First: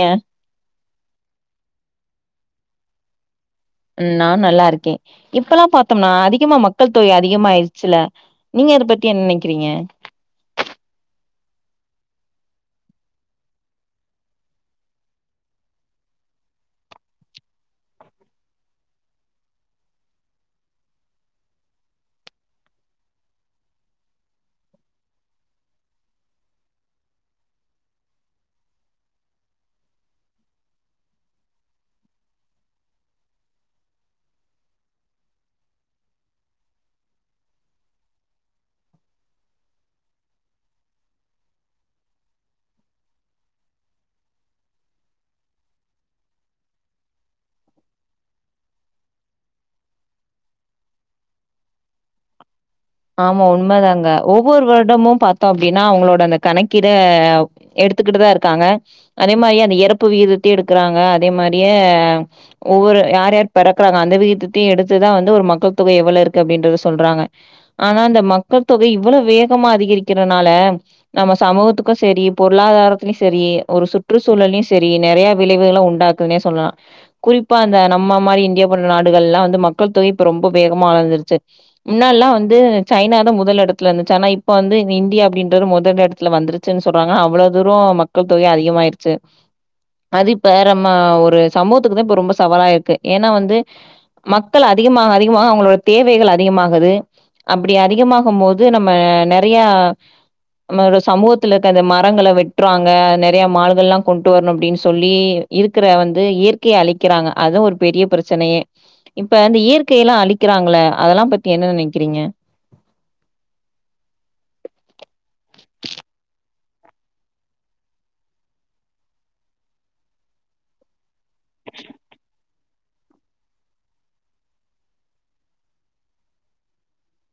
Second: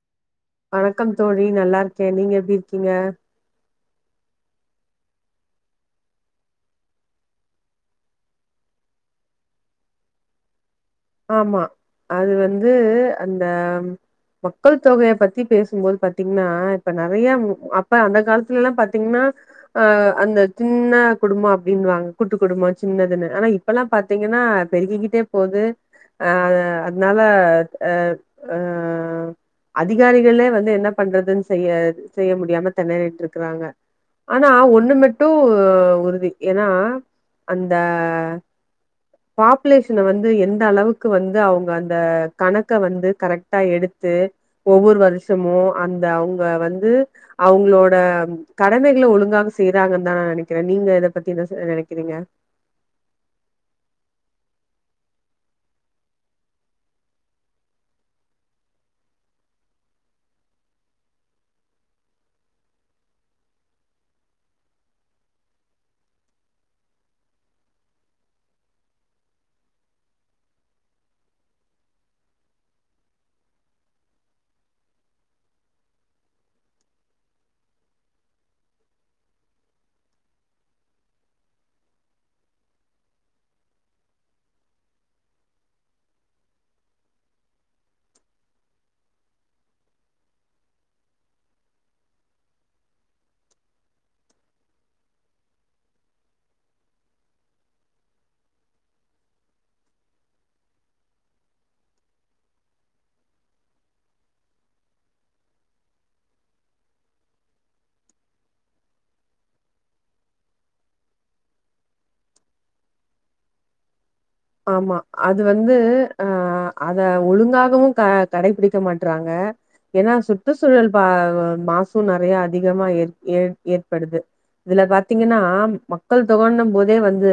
ஏ வணக்கம் தோழி நல்லா இருக்கே நீங்க எப்டி இருக்கீங்க நான் நல்லா இருக்கே இப்பல்லா பாத்தோம்னா அதிகமா மக்கள் தொகை அதிகமாயிடுச்சுல நீங்க ங்க அத பத்தி என்ன நெனைக்கிறீங்க ஆமா அது வந்து அந்த மக்கள் தொகைய பத்தி பேசும்போது பாத்தீங்ன்னா இப்ப நெறைய அப்ப அந்த காலத்துல எல்லா பாத்தீங்கன்னா ஆ அந்த சின்ன குடும்ப அப்படின்னுவாங்க கூட்டு குடும்ப சின்னதுன்னு ஆனா இப்பல்லா பாத்தீங்க ன்னா பெருகிக்கிட்டே போது அ அதனால அ அதிகாரிகளே வந்து என்ன பண்றதுன் செய்ய செய்ய முடியாம தெனறிட்டு இருக்கறாங்க ஆனா ஒண்ணு மட்டு உறுதி ஏன்னா அந்த பாப்புலேஷன வந்து எந் அந்த அளவுக்கு வந்து அவங்க அந்த கணக்க வந்து கரெக்டா எடுத்து ஒவ்வொரு வருஷமு அந்த அவங்க வந்து அவங்களோட கடமைகளை ஒழுங்காக செய்றாங்கன் தா நா நெனைக்கிறே நீங்க இத பத்திஎன்ன ச நெனைக்கிறீங்க ஆமா உண்மதாங்க ஒவ்வொரு வருடமு பாத்தோ அப்படின்னா அவங்களோட அந்த கணக்கிட எடுத்துக்கிட்டு தா இருக்காங்க அதே மாரிய அந்த எறப்பு வீதத்தையு எடுக்கிறாங்க அதே மாரிய ஒவ்வொரு ஒரு யார் யார் பெறக்கறாங்க அந்த விகிதத்தையு எடுத்துதா வந்து ஒரு மக்கள் தொகை எவ்வளவு இருக்கு அப்படின்றத சொல்றாங்க ஆனா அந்த மக்கள் தொகை இவ்வளவு வேகமா அதிகரிக்கிறனால நம்ம சமூகத்துக்கு சரி பொருளாதார தாரத்துலயு சரி ஒரு சுற்றுச்சூழலு சரி நெறைய விளைவுக உண்டாக்குதுனே சொல்லலா குறிப்பா அந்த நம்ம மாரி இந்தியா போன்ற நாடுகள் எல்லா வந்து மக்கள் தொகை இப்ப ரொம்ப வேகமா அளந்துருச்சு முன்னாலல்லா வந்து வந்து சைனா தா முதல் எடத்துல இருந்துசு ஆனா இப்ப வந்து இந்தியா அப்டின்றது முதல் இடத்துல வந்துச்சு சொல்றாங்க அவளவு தூரம் மக்கள் தொகை அதிகமாயிருச்சு அது இப்ப நம்ம ஒரு சமூகத்துக்குதா இப்ப ரொம்ப சவாலா இருக்கு ஏன்னா வந்து மக்கள் அதிகமாக அதிகமாக அவங்களோட தேவைகள் அதிகமாகுது அப்படி அதிகமாகும் போோது நம்ம நெறைய நம்மளோட சமூகத்துல இருக்க அந்த மரங்களை வெட்டுறாங்க நெறைய மால்கள் எல்லா கொண்டு வரணு அப்படின்னு சொல்லி இருக்கிற வந்து இயற்கையை அழிக்கிறாங்க அதுவு ஒரு பெரிய பிரச்சனையே இப்ப இந்த இயற்கையெல்லா அழிக்கிறாங்கள அதெல்லா பத்தி என்ன நெனைக் க்கிறீங்க ஆமா அது வந்து அ அத ஒழுங்காகவு க கடைபிடிக்க மாட்றாங்க ஏன்னா சுற்றுச்சூழல் பா மாசு நெறைய அதிகமா ஏற் ஏற் ஏற்படுது இதுல பாத்தீங்கன்னா மக்கள் தொகனும் போதே வந்து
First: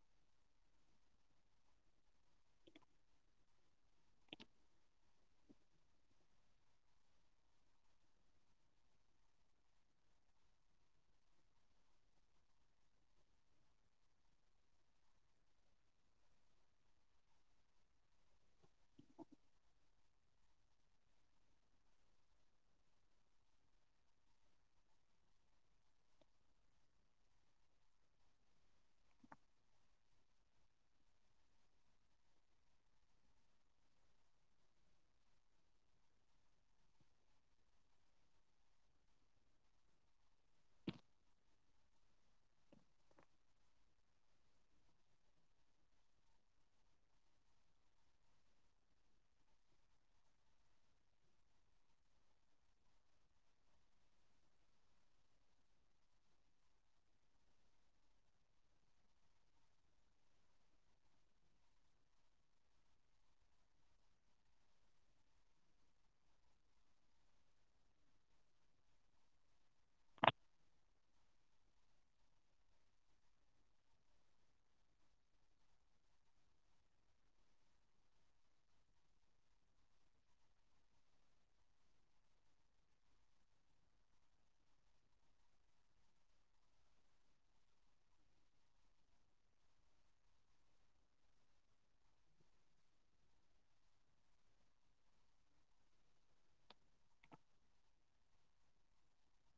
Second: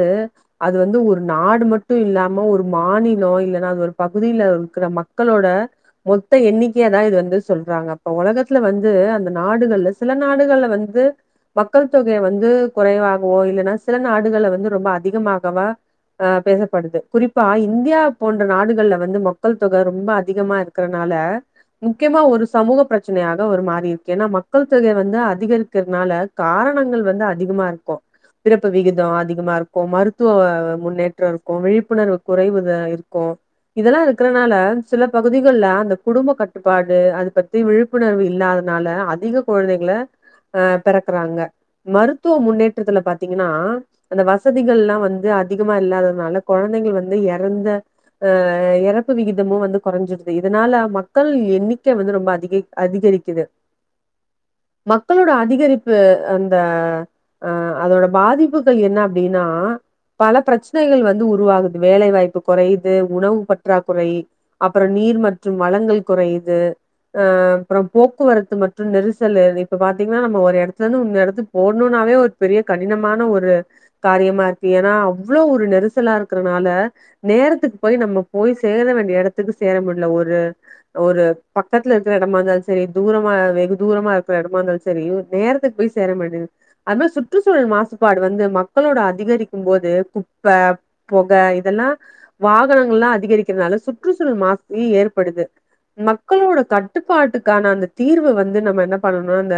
அது வந்து ஒரு நாடு மட்டு டு இல்லாம ஒரு மாநில இல்லன்னா அது ஒரு பகுதில இருக்கிற மக்களோட மொத்த எண்ணிகே கதா இது வந்து சொல்றாங்க அப்ப ஒலகத்துல வந்து அந்த நாடுகள்ல சில நாடுகள்ல வந்து மக்கள் தொகை வந்து குறைவாகவோ இல்லன்னா சில நாடுகள்ள வந்து ரொம்ப அதிகமாகவ ஆ பேச படுது குறிப்பா இந்தியா போன்ற நாடுகள்ல வந்து மக்கள் தொக ரொம்ப அதிகமா இருக்கறனால முக்கியமா ஒரு சமூக பிரச்சனையாக உருமாறி இருக்கு ஏன்னா மக்கள் தொகை வந்து அதிகரிக்கிறதுனால கார் கணங்கள் வந்து அதிகமா இருக்கு பிறப்பு விகித அதிகமா இருக்கு மருத்துவ முன்னேற்ற விழிப்புணர்வு குறைவுத இருக்கு இதெல்லா இருக்கறனால சில பகுதிகள்ல அந்த குடும்ப கட்டுப்பாடு அது பத்தி விழிப்புணர்வு இல்லாத னால அதிக கொழந்தைங்கள அ பெறக்குறாங்க மருத்துவ முன்னேற்றத்துல பாத்தீங்கன்னா அந்த வசதிகள்ல்லா வந்து அதிகமா இல்லாததுனால கொழந்தைகள் வந்து எறந்த ஆ எறப்பு விகிதமும் வந்து குறைஞ்சட்து இதுனால மக்கள் எண்ணிக்கை வந்து ரொம்ப அதிக அதிக ரிக்குது மக்களோட அதிகரிப்பு அந்த அ அதோட பாதிப்புகள் என்ன அப்டின்னா பல பிரச்சனைகள் வந்து உருவாகுது வேலை வாய்ப்பு குறையுது உணவு பற்றாக்குறை அப்புற நீர் மற்றும் வளங்கள் குறையு இது ஆ அப்புறம் போக்குவரத்து மற்றும் நெரிசல் இப்ப பாத்தீங்கனா நம்ம ஒரு எடத்துல இருந்து இன்னொர் எடத்து போவ்ணும்ணால அதுவே ஒரு பெரிய கடினமான ஒரு காரியமா இருக்கு ஏன்னா அவ்ளே ஒரு நெரிசலா இருக் கிறதுனால நேரத்துக்கு போய் நம்ம போய் சேர வேண்டிய எடத்துக்கு சேர முடியுல ஒரு ஒரு பக்கத்துல இருக்கிற இடமா இருந்தாலும் சரி தூரமா வெகு தூரமா இருக்கிற இடமா இருந்தாலும் சரி நேரத்துக்கு போய் சேர மாட் அதுமாரி சுற்றுச்சூழல் மாசுபாடு வந்து மக்களோட அதிகரிக்கும் போது குப்ப பொக இதெல்லா வாகனங்கள்லா அதிகரிக்கிறதுனால சுற்றுச்சூழல் மாசி ஏற்படுது மக்களோட கட்டுப்பாட்டுக்கான அந்த தீர்வு வந்து நம்ம என்ன பண்ணனும் அந்த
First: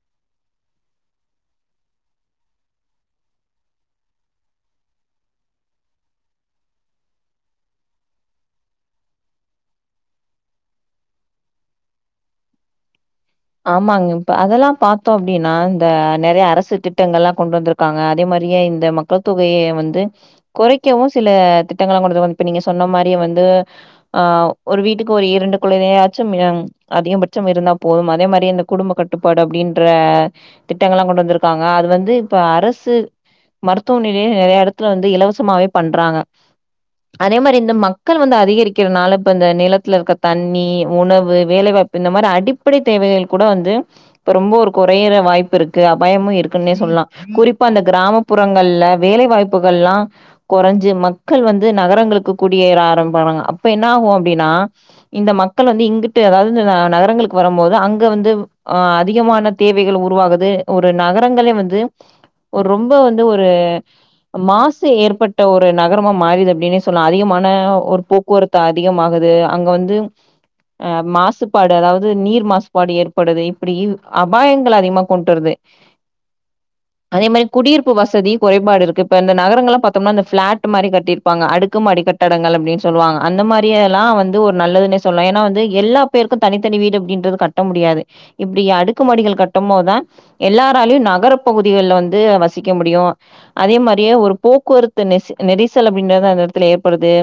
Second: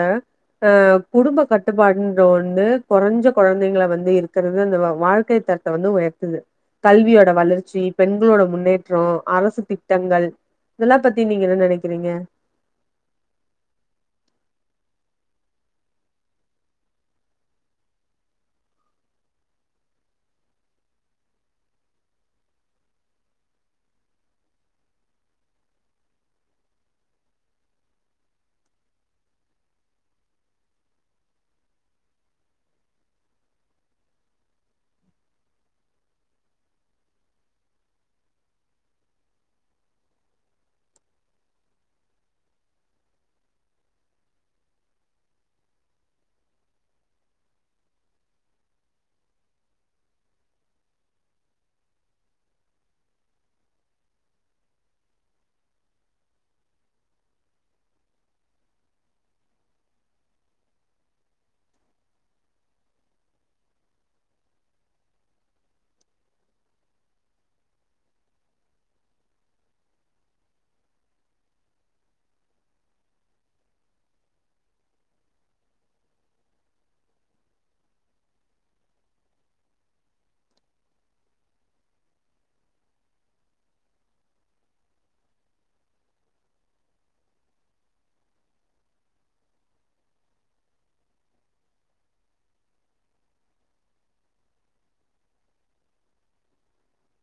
அ குடும்ப கட்டுப்பாடுன்ற ஒண்ணு கொறைஞ்ச குழந்தைங்க வந்து இருக்கிறது அந்த வாழ்க்கை தரத்த வந்து உயர் து கல்வியோட வளர்ச்சி பெண்களோட முன்னேற்றோ அரசு திட்டங்கள் இதெல்லா பத்தி நீங்க என்ன நினைக்கிறீங்க ஆமாங்க இப்ப அதெல்லா பாத்தோ அப்டின்னா இந்த நெறைய அரசு திட்டங்கள்லா கொண்டு வந்திருக்காங்க அதே மா ரி ஏன் இந்த மக்கள் தொகய வந்து கொறைக்கவு சில திட்டங்களா கொண்டுவந்து இப்ப நீங்க சொன்ன மாரிய வந் து ஆ ஒரு வீட்டுக்கு ஒரு இரண்டு குழந்தையாச்சும் அதிகபட்சம் இருந்தா போதும் அதே மாரி இந்த குடும்ப கட்டுப்பாடு அப்டின்ற திட்டங்கள் எல்லா கொண்டு வந்திருக்காங்க அது வந்து இப்ப அரசு மருத்துவ நிலைய நெறய எடத்துல வந்து இலவசமாவே பண்றாங்க அதே மாரி இந்த மக்கள் வந்து அதிகரிக்கிறதுனால இப்ப இந்த நிலத்துல இருக்கற தண்ணி உணவு வேலைவாய்ப் இந்த மாதிரி அடிப்படை தேவைகள் கூட வந்து இப்ப ரொம்ப ஒரு குறையற வாய்ப்பு இருக்கு அபாயமும் இருக்குன்னே சொல்லலா குறிப்பா இந்த கிராமப்புறங்கள்ல வேலை வாய்ப்புகள்லா கொறஞ்சு மக்கள் வந்து நகரங்களுக்கு குடியேர ஆரம்பிபோறாங்க அப்ப என்ன ஆகு அப்டின்னா இந்த மக்கள் வந்து இங்கிட்டு அதாவது நகரங்களுக்கு வர போது அங்க வந்து அ அதிகமான தேவைகள் உருவாகுது ஒரு நகரங்களே வந்து ஒரு ரொம்ப வந்து ஒரு மாசு ஏற்பட்ட ஒரு நகரமா மாறிது அப்டின்னே சொல்லா அதிகமான ஒரு போக்குவரத்து அதிகமாகு து அங்க வந்து மாசுபாடு அதாவது நீர் மாசுபாடு ஏற்படுது இப்படி அபாயங்கள் அதிகமா கொண்டுவர்றது அதே மாரி குடியிருப்பு வசதி குறைபாடு இருக்கு இப்ப இந்த நகரங்கள்லா பாத்தோம்னா இந்த ஃபிளாட் மாரி கட்டிருப்பாங்க அடுக்கு மாடி கட்டடங்கள் அப்டின்னு சொல்லுவாங்க அந்த மாரி எல்லாம் வந்து ஒரு நல்லதுனே சொல்லலா வந்து எல்லா பேருக்கு தனித்தனி வீடு அப்புடின்றது கட்ட முடியாது இப்டி அடுக்கு மாடிகள் கட்டும்போதா எல்லாராலயு நகர பகுதிகள்ல வந்து வசிக்க முடியு அதே மாரியே ஒரு போக்குவரத்து நெரிசல் அப்படின்றத அந்த எடத்துல ஏற்படுது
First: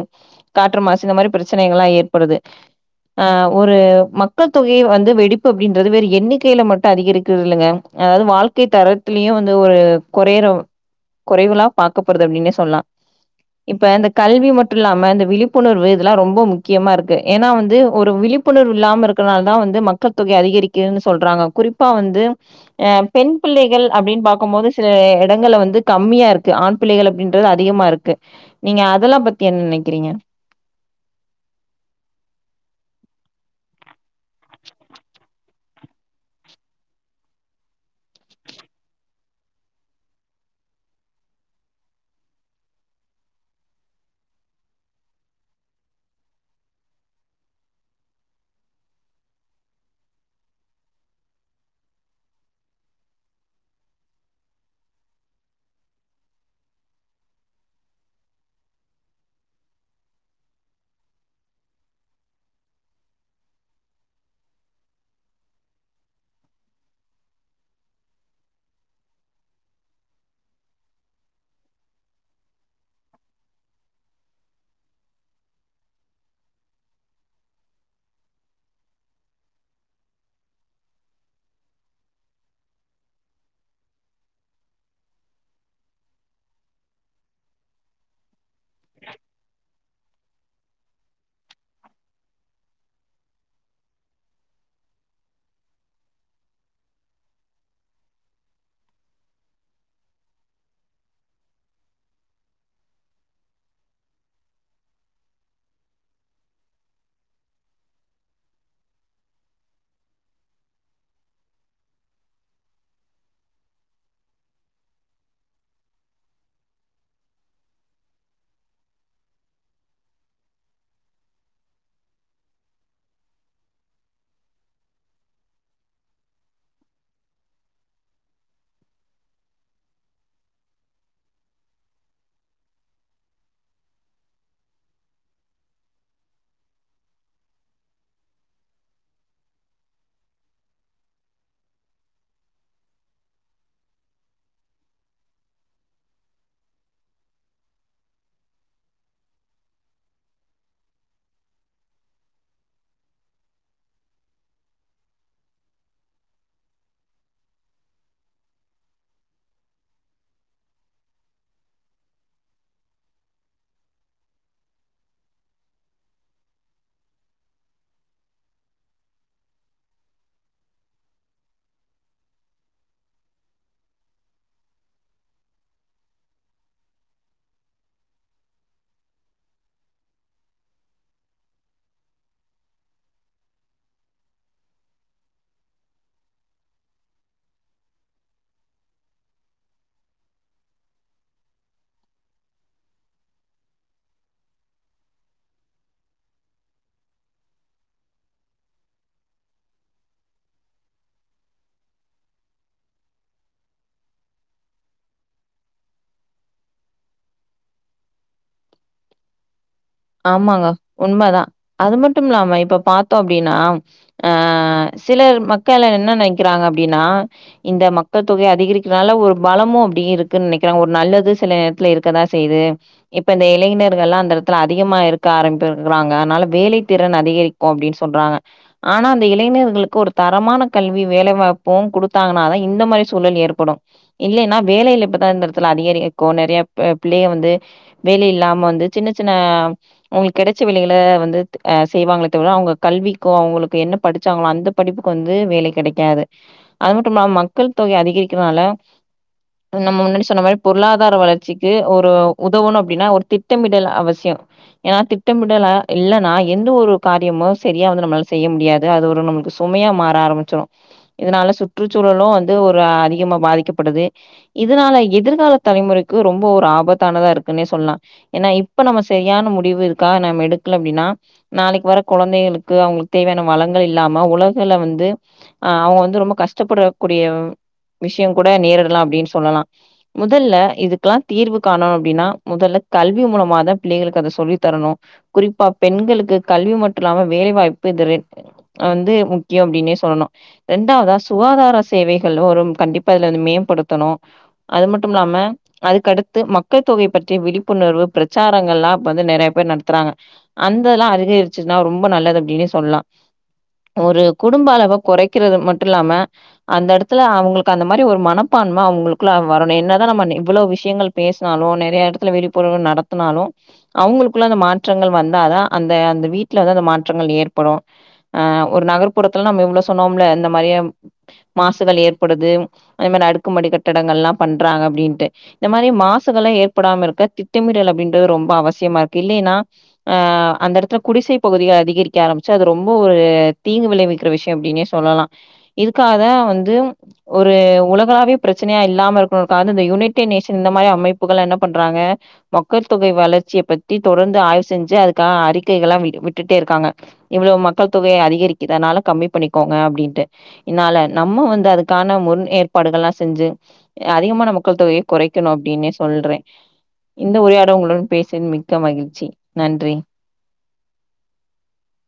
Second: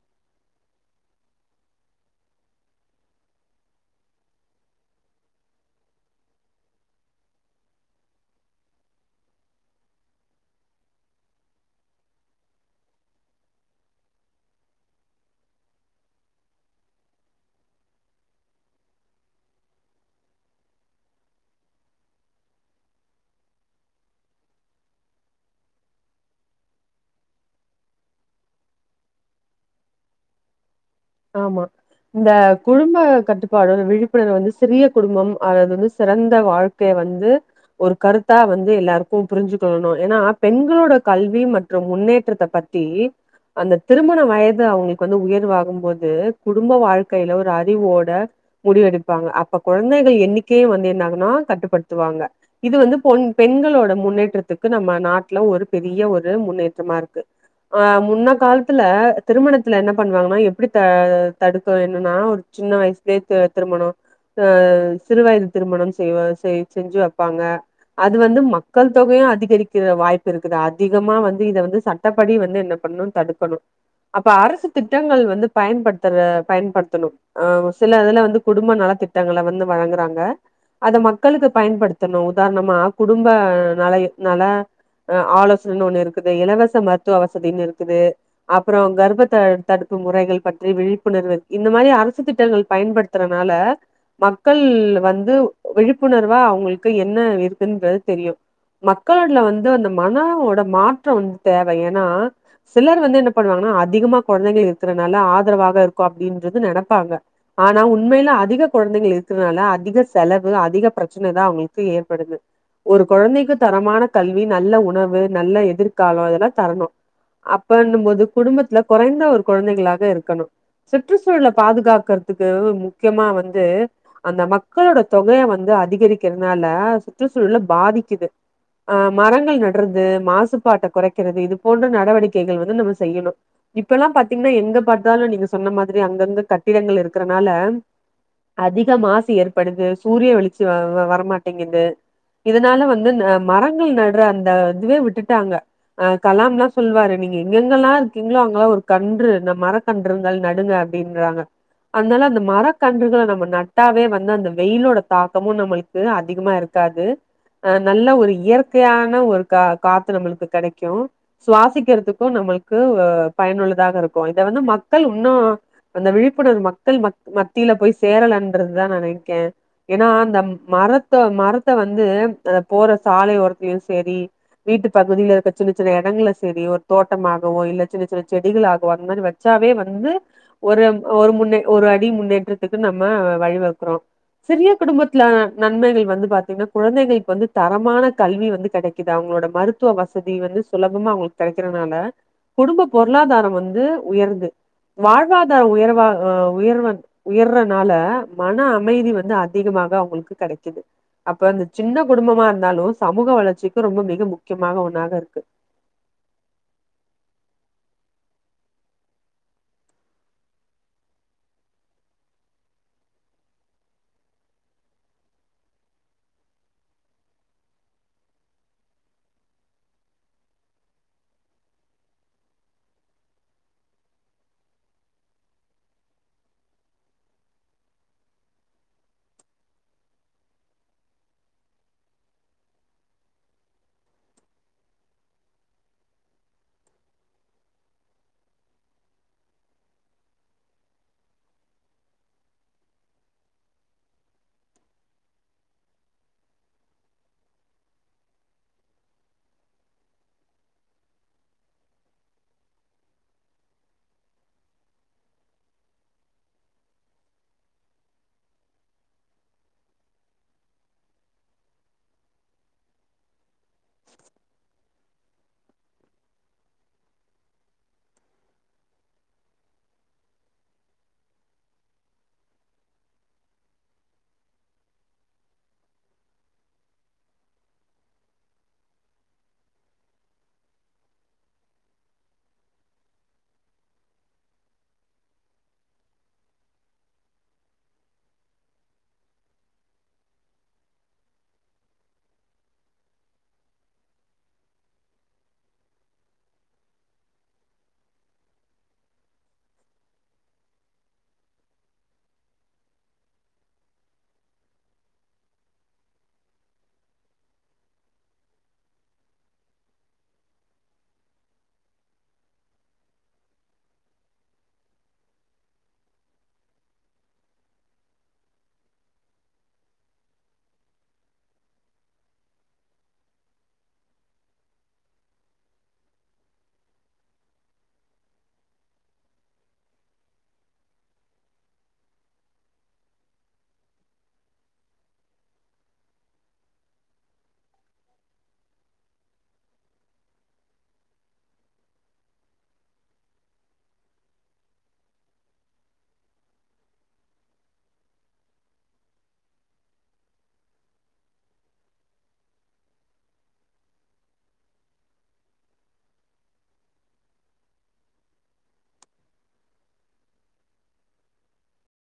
காற்று மாசு இந்த மாரி பிரச்சனைகல்லா ஏற்படுது ஆ ஒரு மக்கள் தொகை வந் து வெடிப்பு அப்படின்றது வேற எண்ணிக்கையில மட்டு அதிகரிக்குறதுல்லங்க அதாவது வாழ்க்கை தரத்திலயும் வந்து ஒரு கொறையறவு கொறைவுளா பாக்கப்படுது அப்படின்னே சொல்லா இப்ப இந்த கல்வி மட்டு இல்லாம இந்த விழிப்புணர்வு இதெல்லா ரொம்ப முக்கியமா இருக்கு ஏன்னா வந்து ஒரு வி ழிப்புணர்வு இல்லாம இருக்கனால தா வந்து மக் மக்கள் தொகை அதிகரிக்குதுன்னு சொல்றாங்க குறிப்பா வந்து பெண் பிள்ளைகள் அப்படின்னு பாக்கும்போது சில எடங்கல்ல வந்து கம்மியா இருக்கு ஆண் பிள்ளைகள் அப்படின்றது அதிகமா இருக்கு நீங்க அதெல்லா பத்தி என்ன நெனைக்கிறீங்க ஆமா இந்த குடும்ப கட்டுப்பாடு விழிப்புணர்வு வந்து சிறிய குடும்பம் அது வந்து சிறந்த வாழ்க்கை வந்து ஒரு கருத்தா வந்து எல்லாருக்கும் புரிஞ்சுக் கொள்ளணும் ஏன்னா பெண்களோட கல்வி மற்றும் முன்னேற்றத்தை பத்தி அந்த திருமண வயது அவங்களுக்கு வந்து உயர்வாகும் போது து குடும்ப வாழ்க்கையில ஒரு அறிவோட முடிவெடுப்பாங்க அப்ப குழந்தைகள் எண்ணிக்கை வந்து என் ன்னாதுனா கட்டுப்படுத்துவாங்க இது வந்து பொண் பெண்களோட முன்னேற்றத்துக்கு நம்ம நாட்ல ஒரு பெரிய் ய ஒரு முன்னேற்றமா இருக்கு ஆ முன்ன காலத்துல திருமணத்துல என்ன பண்ணுவாங்கனா எப் ப்டி த தடுத்தோ என்னனா ஒரு சின்ன வயசுலே து திருமண அ சிறு வயது திருமணம் செய்வ செய் செஞ்சு வெப்பாங்க அது வந்து மக்கள் தொகையு க அதிகரிக்கிற வாய்ப்பு இருக்குது அதிகமா வந்து இத வந்து சட்டப்படி வந்து என்ன பண்ணு தடுக்கணு அப்ப அரசு திட்டங்கள் வந்து பயன்படுத்துற பயன்படுத்தணு ஆ சில இதுல வந்து குடும்ப நலத்திட்டங்கள வந்து வழங்குறாங்க அத மக்களுக்கு பயன்படுத்தணு உதார்ணமா குடும்ப நல ஏ நல அ ஆலோசனனு ஒன்னு இருக்குது இலவச மருத்துவ வசதினு இருக்குது அப்றோ கர்ப்பத்த தடுப் தூங் முறைகள் பற்றி விழிப்புணர்வு இந்த மாரி அரசு திட்டங்கள் பயன்படுத்துறனால மக்கள் வந்து டு விழிப்புணர்வா அவ்ங்களுக்கு என்ன இருக்குன்றது தெரியு மக்கள்ட்ல வந்து அந்த மனோ ஓட மாற்ற வந்து தேவ ஏனா சிலர் வந்து என்ன பண்ணுவாங்கனா அதிகமா கொழந்தைங்க இருக்குறனால ஆ ந்தரவாக இருக்கு அப்டின்றது நெனப்பாங்க ஆனா உண்மைல அதிக கொழந்தைங்கள் இருக்குறனால அதிக செலவ் து அதிக பிரச்சனதா அவ்ங்களுக்கு ஏற்படுது ஒரு கொழந்தைக்கு தரமான கல்வி நல்ல உணவு நல்ல எதிர்கால இதெல்லா தரணு அப்பன்னும் போது குடும்பத்துல கொறைந்த ஒரு கொழந்தைகளாக இருக் கணு சுற்றுச்சூழல பாதுகாக்கற்த்துக்கு முக்கியமா வந்து அந்த மக்களோட தொக் மே வந்து அதிகரிக்கிறதுனால சுற்றுச்சூழல பாதிக்குது அ மரங்கள் நட்றது மாசுபாட்ட கொறைக்கிறது இது போன்ற நடவடிக்கைகள் வந்து நம்ம செய்யணு இப்பலா பாத்தீங்னா எங்க பாத்தாலு நீங்க சொன்ன மாதிரி அங்கங்க கட்டிடங்கள் இருக்கிறனால அதிக மாசு ஏற்படுது சூரிய வெளிச்சு வ வரமாட்டேங்குது இதுனால வந்து இந்த மரங்கள் நட்ற அந்த இதுவே விட்டுட்டாங்க அ கலாம்லா சொல்வாரு நீ நீங்க எங்கெங்கெல்லா இருக்கீங்ளோ அங்கலா ஒரு கன்று இந்த மரக்கன்றுங்கள் நடுங்க அப்டின்றாங்க அதுனால அந்த மரக்கன்றுகள நம்ம நட்டாவே வந்து அந்த வெயிலோட தாக்கமு நம்மளுக்கு அதிகமா இருக் காது அ நல்ல ஒரு இயற்கையான ஒரு கா காத்து நம்மளுக்கு கெடைக்கு சுவாசிக்கிறத்துக்கு நம் பைக்கு வ பயனுள்ளதாக இருக்கு ‌இத வந்து மக் க்கள் உன்னு அந்த விழிப்புணர்வு மக்கள் மத் மத்தில போய் சேரலன்றதுதா நனைக்கே ஏனா அந்தம் மரத்த மரத்த வந்து அ போற சாலை ஒரத்லயு சேரி வீட்டு பகுதில இருக்க சின்ன சின்ன எடங்கல சேரி ஒரு தோட்டமாகவோ இல்ல சின்ன சின்ன செடிகளாகவோ அந்த மாரி வச் ச்சாவே வந்து ஒரு ஒரு முன்னே ஒரு அடி முன்னேற்றத்துக்கு நம்ம வழிவகுக்குறோ சிறிய குடும்பத்ல நன்மைகள் வந்து பாத்தீங்னா குழந்தைங்களுக்கு வந்து தரமான கல்வி வந்து கெடைக்குது அவ்ங் களோட மருத்துவ வசதி வந்து சுலபமா அவ்ங்களுக்கு கெடைக்கிறனால குடும்ப பொருளாதார வந்து உயர்ந்து வாழ்வாதார உயர்வா அ உயர்வென் உயர்றனால மன அமைதி வந்து அதிகமா மாக் அவ்ங்களுக்கு கெடைக்குது அப்ப அந்த சின்ன குடும்பமா இருந்தாலு சமூக வளர்ச்சிக்கு ரொம்ப மிக முக்கியமான ஒன்னாக இருக்கு ஆமாங்க உண்மதா அது மட்டுமில்லாம இப்ப பாத்தோ அப்டினா அ சிலர் மக்கள என்ன நெனைக்கிறாங்க அப்டினா இந்த மக்கள் தொகை அதிகரிக்கிறனால ஒரு பலமு கூடி இருக்குன் நெனைக்கிற ஒரு நல்லது சில நேரத்துல இருக்கதா செய்து இப்ப இந்த இளைநர்கள்லா அந்த எடத்துல அதிகமா இருக்க ஆரம்பிட்ருக்கிறாங்க அதனால வேலை திறன் அதிகரிக்கு அப்டின் சொல்றாங்க ஆனா அந்த இளைநர் வ்களுக்கு ஒரு தரமான கல்வி வேலைவாய்ப்பு குடுத்தாங்கனா தா இந்த மாரி சூழல் ஏற்படு இல்லைனா இப் வேலைல இப்பதா இந்த எடத்துல அதிகரிக்கு நெறையா இப்ப பிள்ளைய வந்து வேல இல்லாம வந்து சின்ன சின்ன ம் அவ்ங்களுக்கு கெடச்ச வேலைகள வந்து து அ செய்வாங்களே தவிர அவ்ங்க கல்விக்கு அவ்ங்களுக்கு என்ன படிச்சாங்களா அந்த படிப்புக்கு வந்து வேலை கெடைக்காது அது மட்டுமில்லாம மக்கள் தொகை அதிகரிக்கிறனால நம்ம முன்னாடி சொன்ன மாரி பொருளாதார வளர்ச்சிக்கு ஒரு உதவணு அப்டினா ஒரு திட்டமிடல் அவசிய ஏனா திட்டமிடலா இல்லனா எந்த ஒரு காரியமு செரியா வந்து நம்மளால செய்ய முடியாது அது ஒரு நம்மளுக்கு சுமையா மாற ஆரம்பிச்சிடு இதனால சுற்றுச்சூழலு வந்து ஒரு அதிகமா பாதிக்கப்படுது இதனால எதிர்கால தலைமுறைக்கு ரொம்ப ஒரு ஆபத்தானதா இருக்குன்னே சொல்லா ஏன்னா இப்ப நம்ம செரியான முடிவு இருக்கா நம்ம எடுக்கல அப்டின்னா நாளைக் வர கொழந்தைகளுக்கு அவுங்களுக் தேவையான வளங்கள் இல்லா ம உலகல வந்து அ அவுங்க வந்து ரொம்ப கஷ்டப்படக்கூடிய விஷயம் கூட நேரிடலாம் அப்படின்னு சொல்லலாம் முதல்ல இதுக்கெல்லாம் தீர்வு காணு அப்டினா முதல்ல கல்வி மூலமாதா பிள்ளைகளுக்கு அத சொல்லி தரணு குறிப்பா பெண்களுக்கு கல்வி மட்றில்லாம வேலைவாய்ப்பு இது ரெ வந்து முக்கியு அப்டின்னே சொல்லணு ரெண்டாவதா சுகாதார சேவைகளோ ஒரு கண்டிப்பா இதுல வந்து மேம்படு த்தணு அது மட்டுமில்லாம அதுக்கடுத்து மக்கள் தொகை பற்றி விழிப்புணர்வு ப்ரச்சார ங்கள்லா இப்ப வந்து நெறைய பேர் நடத்துறாங்க அந்தல்லா அதிகரிச்சுன்னா ரொம்ப நல்லது அப்டினே சொல்லா ஒரு குடும்ப அளவ கொறைக்கிறது மட்டு இல்லாம அந்த எடத்துல அவுங்களுக்கு அந்த மாரி ஒரு மனப்பா ன்மா அவுங்களுக்குள்ள வரணு என்ன தா நம்ம எவ்வளவ் விஷயங்கள் பேஸ்னாலு நெறைய எடத்துல விழிப்புணர்வு நடத் னாலு அவுங்களுக்குள்ள அந்த மாற்றங்கள் வந்தாதா அந்த அந்த வீட்ல வந்து அந்த மாற்றங்கள் ஏற்படு ஆ ஒரு நகர்ப்புறத்துல நம்ம இவ்ளோ சொன்னோம்ல இந்த மாரியே மாசுகள் ஏற்படுது இந்மா அடுக்குமடி கட்டடங்கள் ல்லா பண்றாங்க அப்டின்ட்டு இந்த மாரி மாசுக ஏற்படாம இருக்க திட்டமிடல ன்றது ரொம்ப அவசியமா இருக்கு இல்லேன்னா அ அந்த எடத்துல குடிசை பகுதிக அதிகரிக்க ஆரம்பிச்சு அது ரொம்போ ஒரு தீங்கு விளைவிக்கிற விஷ்ய அப்டீனே சொல்லலா இதுக்காக வந்து ஒரு உ உலகாவிய ப்ரெச்சனையா இல்லாம இருக்கனுகா இந்தந்த யூனிட்டின் நேஷன் இந்த மாரி அமைப்புகள் என்ன பண்றாங்க ம க்கள் தொகை வளர்ச்சிய பத்தி தொடர்ந்து ஆய்வு செஞ்சு அதுக்கா அறிக்கைகள்லா வி விட்டுட்டே இருக்காங்க இவ்ளோ மக்கள் தொகைய அதிகரிக்கிது அத்னால கம்மி பண்ணிக்கோங்க அப்டின்ட்டு இன்னால நம்மோ வந்து அதுக்கான முன்னே பாடுகள்ல்லா செஞ்சு அதிகமான மக்கள் தொகைய கொறைக்கணு அப்டின்னே சொல்றே இந்த ஒரு த உங்களுடன் பேசின் மிக்க மகிழ்ச்சி நன்றி